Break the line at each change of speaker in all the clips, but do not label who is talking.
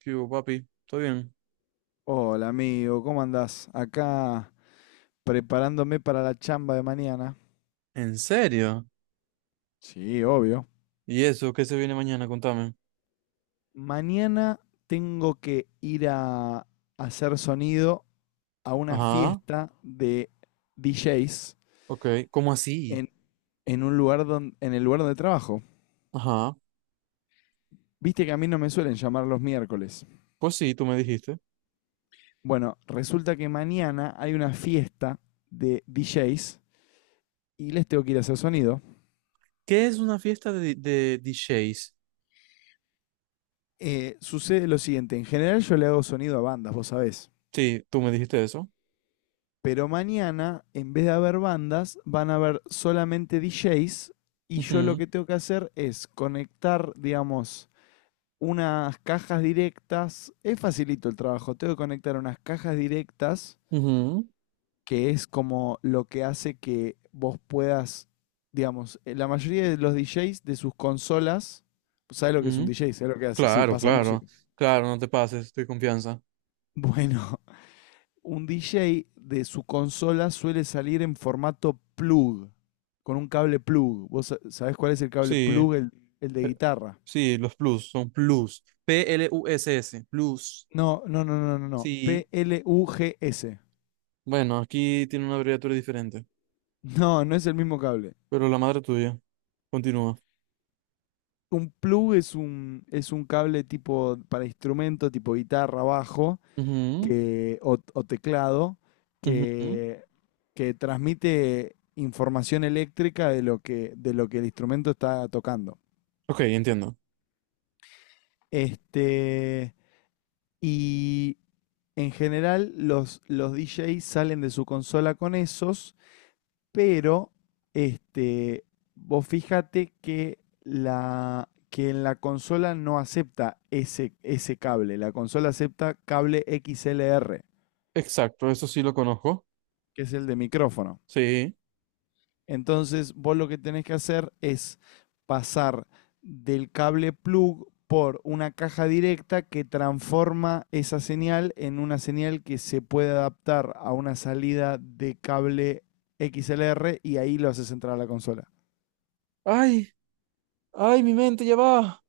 ¿Qué hubo, papi? ¿Todo bien?
Hola amigo, ¿cómo andás? Acá preparándome para la chamba de mañana.
¿En serio?
Sí, obvio.
¿Y eso? ¿Qué se viene mañana? Contame.
Mañana tengo que ir a hacer sonido a una
Ajá,
fiesta de DJs
ok. ¿Cómo así?
en, en un lugar en el lugar de trabajo.
Ajá.
Viste que a mí no me suelen llamar los miércoles.
Pues sí, tú me dijiste.
Bueno, resulta que mañana hay una fiesta de DJs y les tengo que ir a hacer sonido.
¿Qué es una fiesta de DJs?
Sucede lo siguiente, en general yo le hago sonido a bandas, vos sabés.
Sí, tú me dijiste eso.
Pero mañana, en vez de haber bandas, van a haber solamente DJs. Y yo lo
Ujú,
que tengo que hacer es conectar, digamos, unas cajas directas. Es facilito el trabajo. Tengo que conectar unas cajas directas,
ujú,
que es como lo que hace que vos puedas, digamos, la mayoría de los DJs de sus consolas. ¿Sabes lo que es un
ujú.
DJ? ¿Sabes lo que hace? Sí,
Claro,
pasa
claro.
música.
Claro, no te pases, estoy confianza.
Bueno, un DJ de su consola suele salir en formato plug, con un cable plug. ¿Vos sabés cuál es el cable
Sí,
plug? El de
eh,
guitarra.
sí, los plus, son plus. P-L-U-S-S, plus.
No, no, no, no, no, no.
Sí.
P-L-U-G-S.
Bueno, aquí tiene una abreviatura diferente,
No, no es el mismo cable.
pero la madre tuya. Continúa.
Un plug es es un cable tipo para instrumento, tipo guitarra, bajo
Ujú,
que, o teclado,
ujú,
que, que transmite información eléctrica de lo que el instrumento está tocando.
ok, entiendo.
Este, Y en general los DJs salen de su consola con esos, pero este, vos fíjate que en la consola no acepta ese cable, la consola acepta cable XLR,
Exacto, eso sí lo conozco.
que es el de micrófono.
Sí.
Entonces, vos lo que tenés que hacer es pasar del cable plug por una caja directa que transforma esa señal en una señal que se puede adaptar a una salida de cable XLR y ahí lo haces entrar a la consola.
Ay, ay, mi mente ya va.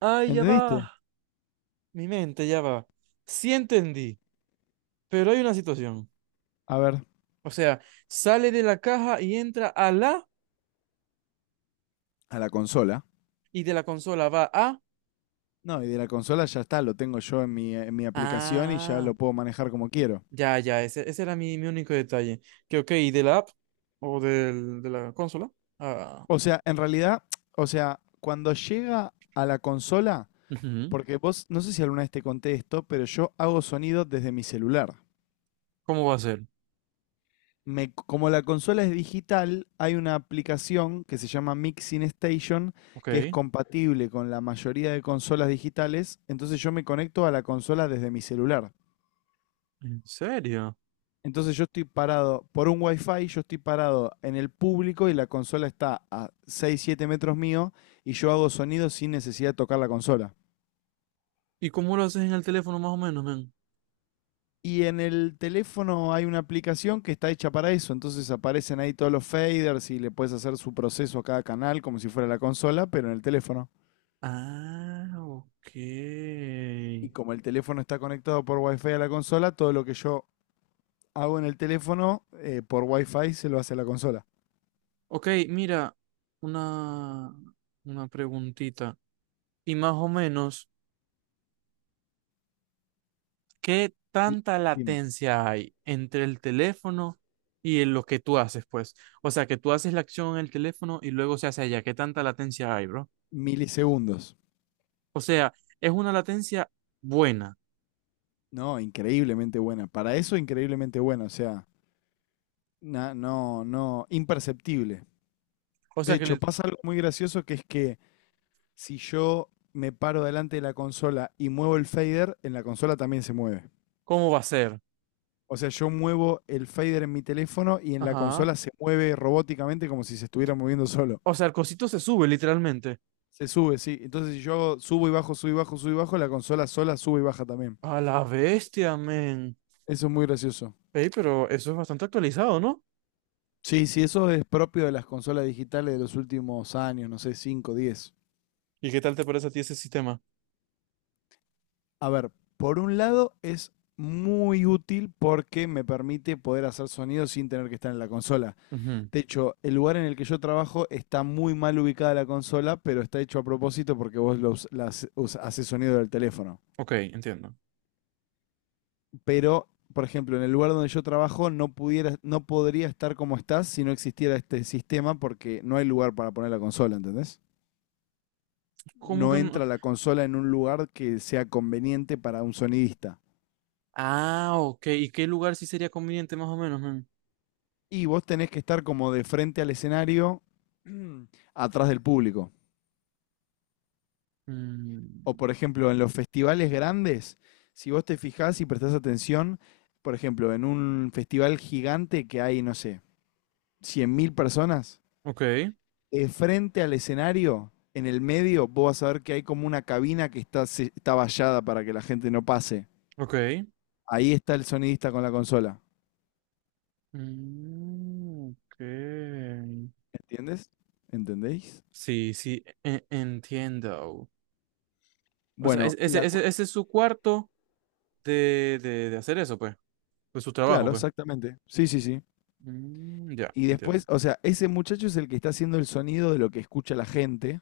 Ay, ya
¿Entendiste?
va. Mi mente ya va. Sí entendí, pero hay una situación.
A ver.
O sea, sale de la caja y entra a la,
A la consola.
y de la consola va a...
No, y de la consola ya está, lo tengo yo en mi aplicación y ya
Ah,
lo puedo manejar como quiero.
ya, ya, ese era mi único detalle. Que ok, ¿y de la app o de la consola? Ah,
O sea, en realidad, o sea, cuando llega a la consola.
ujú.
Porque vos, no sé si alguna vez te conté esto, pero yo hago sonido desde mi celular.
¿Cómo va a ser?
Como la consola es digital, hay una aplicación que se llama Mixing Station,
Ok,
que es
¿en
compatible con la mayoría de consolas digitales. Entonces yo me conecto a la consola desde mi celular.
serio?
Entonces yo estoy parado por un wifi, yo estoy parado en el público y la consola está a 6 7 metros mío y yo hago sonido sin necesidad de tocar la consola.
¿Y cómo lo haces en el teléfono más o menos, men?
Y en el teléfono hay una aplicación que está hecha para eso, entonces aparecen ahí todos los faders y le puedes hacer su proceso a cada canal como si fuera la consola, pero en el teléfono.
Ah, ok.
Y como el teléfono está conectado por Wi-Fi a la consola, todo lo que yo hago en el teléfono por Wi-Fi se lo hace a la consola.
Ok, mira, una, una preguntita. Y más o menos, ¿qué tanta
Dime,
latencia hay entre el teléfono y en lo que tú haces, pues? O sea, que tú haces la acción en el teléfono y luego se hace allá. ¿Qué tanta latencia hay, bro?
milisegundos.
O sea, es una latencia buena.
No, increíblemente buena. Para eso, increíblemente buena. O sea, no, no, imperceptible.
O
De
sea, que
hecho,
le-
pasa algo muy gracioso que es que si yo me paro delante de la consola y muevo el fader, en la consola también se mueve.
¿cómo va a ser?
O sea, yo muevo el fader en mi teléfono y en la
Ajá.
consola se mueve robóticamente como si se estuviera moviendo solo.
O sea, el cosito se sube literalmente.
Se sube, sí. Entonces, si yo subo y bajo, subo y bajo, subo y bajo, la consola sola sube y baja también.
A la bestia, men.
Eso es muy gracioso.
Ey, pero eso es bastante actualizado, ¿no?
Sí, sí, eso es propio de las consolas digitales de los últimos años, no sé, cinco, diez.
¿Y qué tal te parece a ti ese sistema?
A ver, por un lado es muy útil porque me permite poder hacer sonido sin tener que estar en la consola.
Ujú,
De hecho, el lugar en el que yo trabajo está muy mal ubicada la consola, pero está hecho a propósito porque vos lo us- la hace- us- haces sonido del teléfono.
ok, entiendo.
Pero, por ejemplo, en el lugar donde yo trabajo no podría estar como estás si no existiera este sistema porque no hay lugar para poner la consola, ¿entendés?
¿Cómo
No
que no?
entra la consola en un lugar que sea conveniente para un sonidista.
Ah, ok. ¿Y qué lugar sí sería conveniente más o menos, men?
Y vos tenés que estar como de frente al escenario, atrás del público. O
Mm,
por ejemplo, en los festivales grandes, si vos te fijás y prestás atención, por ejemplo, en un festival gigante que hay, no sé, 100.000 personas,
ok,
frente al escenario, en el medio, vos vas a ver que hay como una cabina que está, está vallada para que la gente no pase.
ok.
Ahí está el sonidista con la consola.
Mm, ok.
¿Entiendes? ¿Entendéis?
Sí, sí, entiendo. O sea, es-
Bueno,
ese, ese, ese es su cuarto de hacer eso, pues. De su trabajo,
claro,
pues.
exactamente. Sí, sí, sí.
Mm, ya,
Y después,
entiendo.
o sea, ese muchacho es el que está haciendo el sonido de lo que escucha la gente.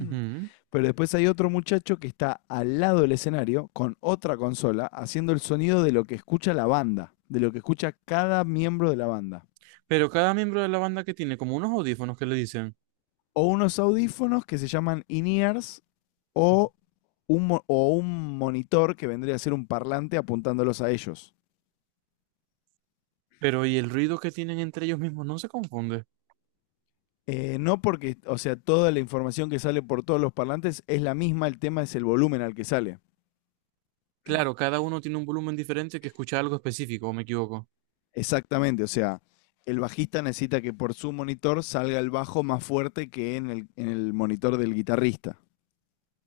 Ujú.
Pero después hay otro muchacho que está al lado del escenario con otra consola haciendo el sonido de lo que escucha la banda, de lo que escucha cada miembro de la banda.
Pero cada miembro de la banda que tiene como unos audífonos que le dicen.
O unos audífonos que se llaman in-ears o un monitor que vendría a ser un parlante apuntándolos a ellos.
Pero, ¿y el ruido que tienen entre ellos mismos no se confunde?
No porque, o sea, toda la información que sale por todos los parlantes es la misma, el tema es el volumen al que sale.
Claro, cada uno tiene un volumen diferente que escucha algo específico, ¿o me equivoco?
Exactamente, o sea, el bajista necesita que por su monitor salga el bajo más fuerte que en el monitor del guitarrista.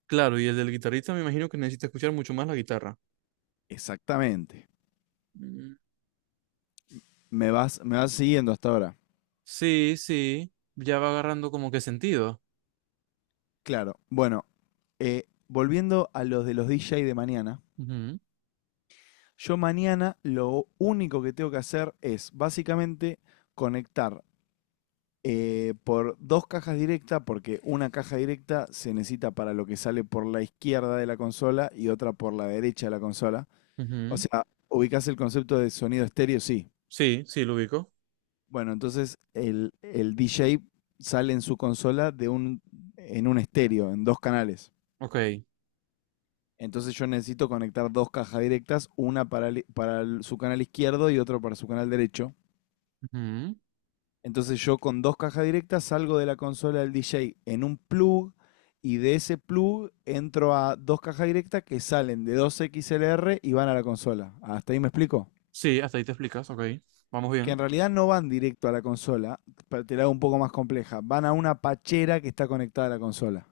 Claro, y el del guitarrista me imagino que necesita escuchar mucho más la guitarra.
Exactamente.
Mm,
Me vas siguiendo hasta ahora.
sí, sí, ya va agarrando como que sentido.
Claro. Bueno, volviendo a los de los DJ de mañana,
Ujú,
yo mañana lo único que tengo que hacer es básicamente conectar por dos cajas directas, porque una caja directa se necesita para lo que sale por la izquierda de la consola y otra por la derecha de la consola. O
ujú.
sea, ubicás el concepto de sonido estéreo, sí.
Sí, sí, lo ubico.
Bueno, entonces el DJ sale en su consola en un estéreo, en dos canales.
Ok,
Entonces yo necesito conectar dos cajas directas, una para su canal izquierdo y otra para su canal derecho.
ujú.
Entonces yo con dos cajas directas salgo de la consola del DJ en un plug y de ese plug entro a dos cajas directas que salen de dos XLR y van a la consola. ¿Hasta ahí me explico?
Sí, hasta ahí te explicas, ok. Vamos
Que en
bien.
realidad no van directo a la consola, te la hago un poco más compleja, van a una pachera que está conectada a la consola.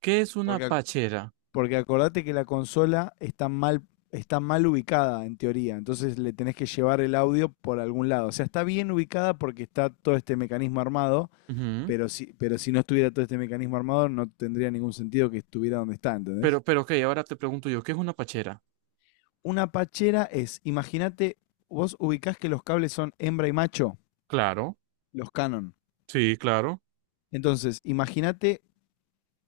¿Qué es una
Porque,
pachera?
porque acordate que la consola está mal ubicada en teoría, entonces le tenés que llevar el audio por algún lado. O sea, está bien ubicada porque está todo este mecanismo armado,
Ujú.
pero si no estuviera todo este mecanismo armado no tendría ningún sentido que estuviera donde está,
Pero,
¿entendés?
pero, ok, ahora te pregunto yo, ¿qué es una pachera?
Una pachera es, imagínate, vos ubicás que los cables son hembra y macho,
Claro,
los Canon.
sí, claro.
Entonces, imagínate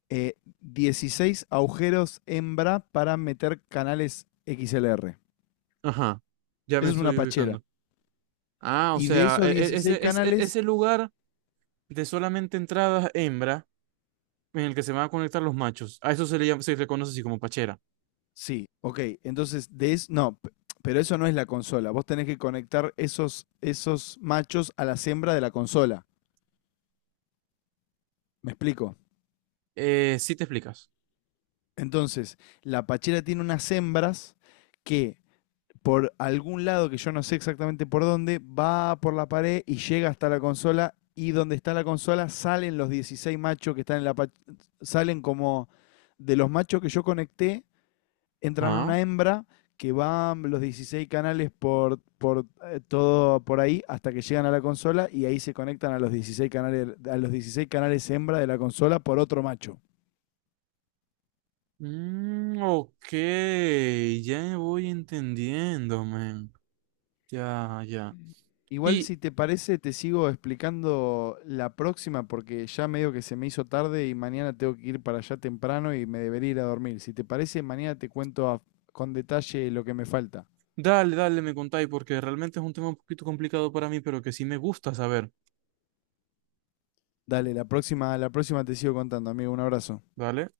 eh, 16 agujeros hembra para meter canales XLR.
Ajá, ya me
Eso es una
estoy
pachera.
ubicando. Ah, o
Y de
sea,
esos
e- e-
16
ese, ese, e,
canales,
ese lugar de solamente entradas hembra en el que se van a conectar los machos. A eso se le llama, se le conoce así como pachera.
sí, ok. Entonces, de eso, no, pero eso no es la consola. Vos tenés que conectar esos machos a las hembras de la consola. ¿Me explico?
Sí te explicas.
Entonces, la pachera tiene unas hembras que por algún lado que yo no sé exactamente por dónde, va por la pared y llega hasta la consola y donde está la consola salen los 16 machos que están en la salen como de los machos que yo conecté, entran
Ah.
una hembra que van los 16 canales por todo por ahí hasta que llegan a la consola y ahí se conectan a los 16 canales hembra de la consola por otro macho.
Mm, ok, ya voy entendiendo, man. Ya, ya.
Igual
Y
si te parece, te sigo explicando la próxima porque ya medio que se me hizo tarde y mañana tengo que ir para allá temprano y me debería ir a dormir. Si te parece, mañana te cuento con detalle lo que me falta.
Dale, dale, me contáis, porque realmente es un tema un poquito complicado para mí, pero que sí me gusta saber.
Dale, la próxima te sigo contando, amigo. Un abrazo.
¿Vale?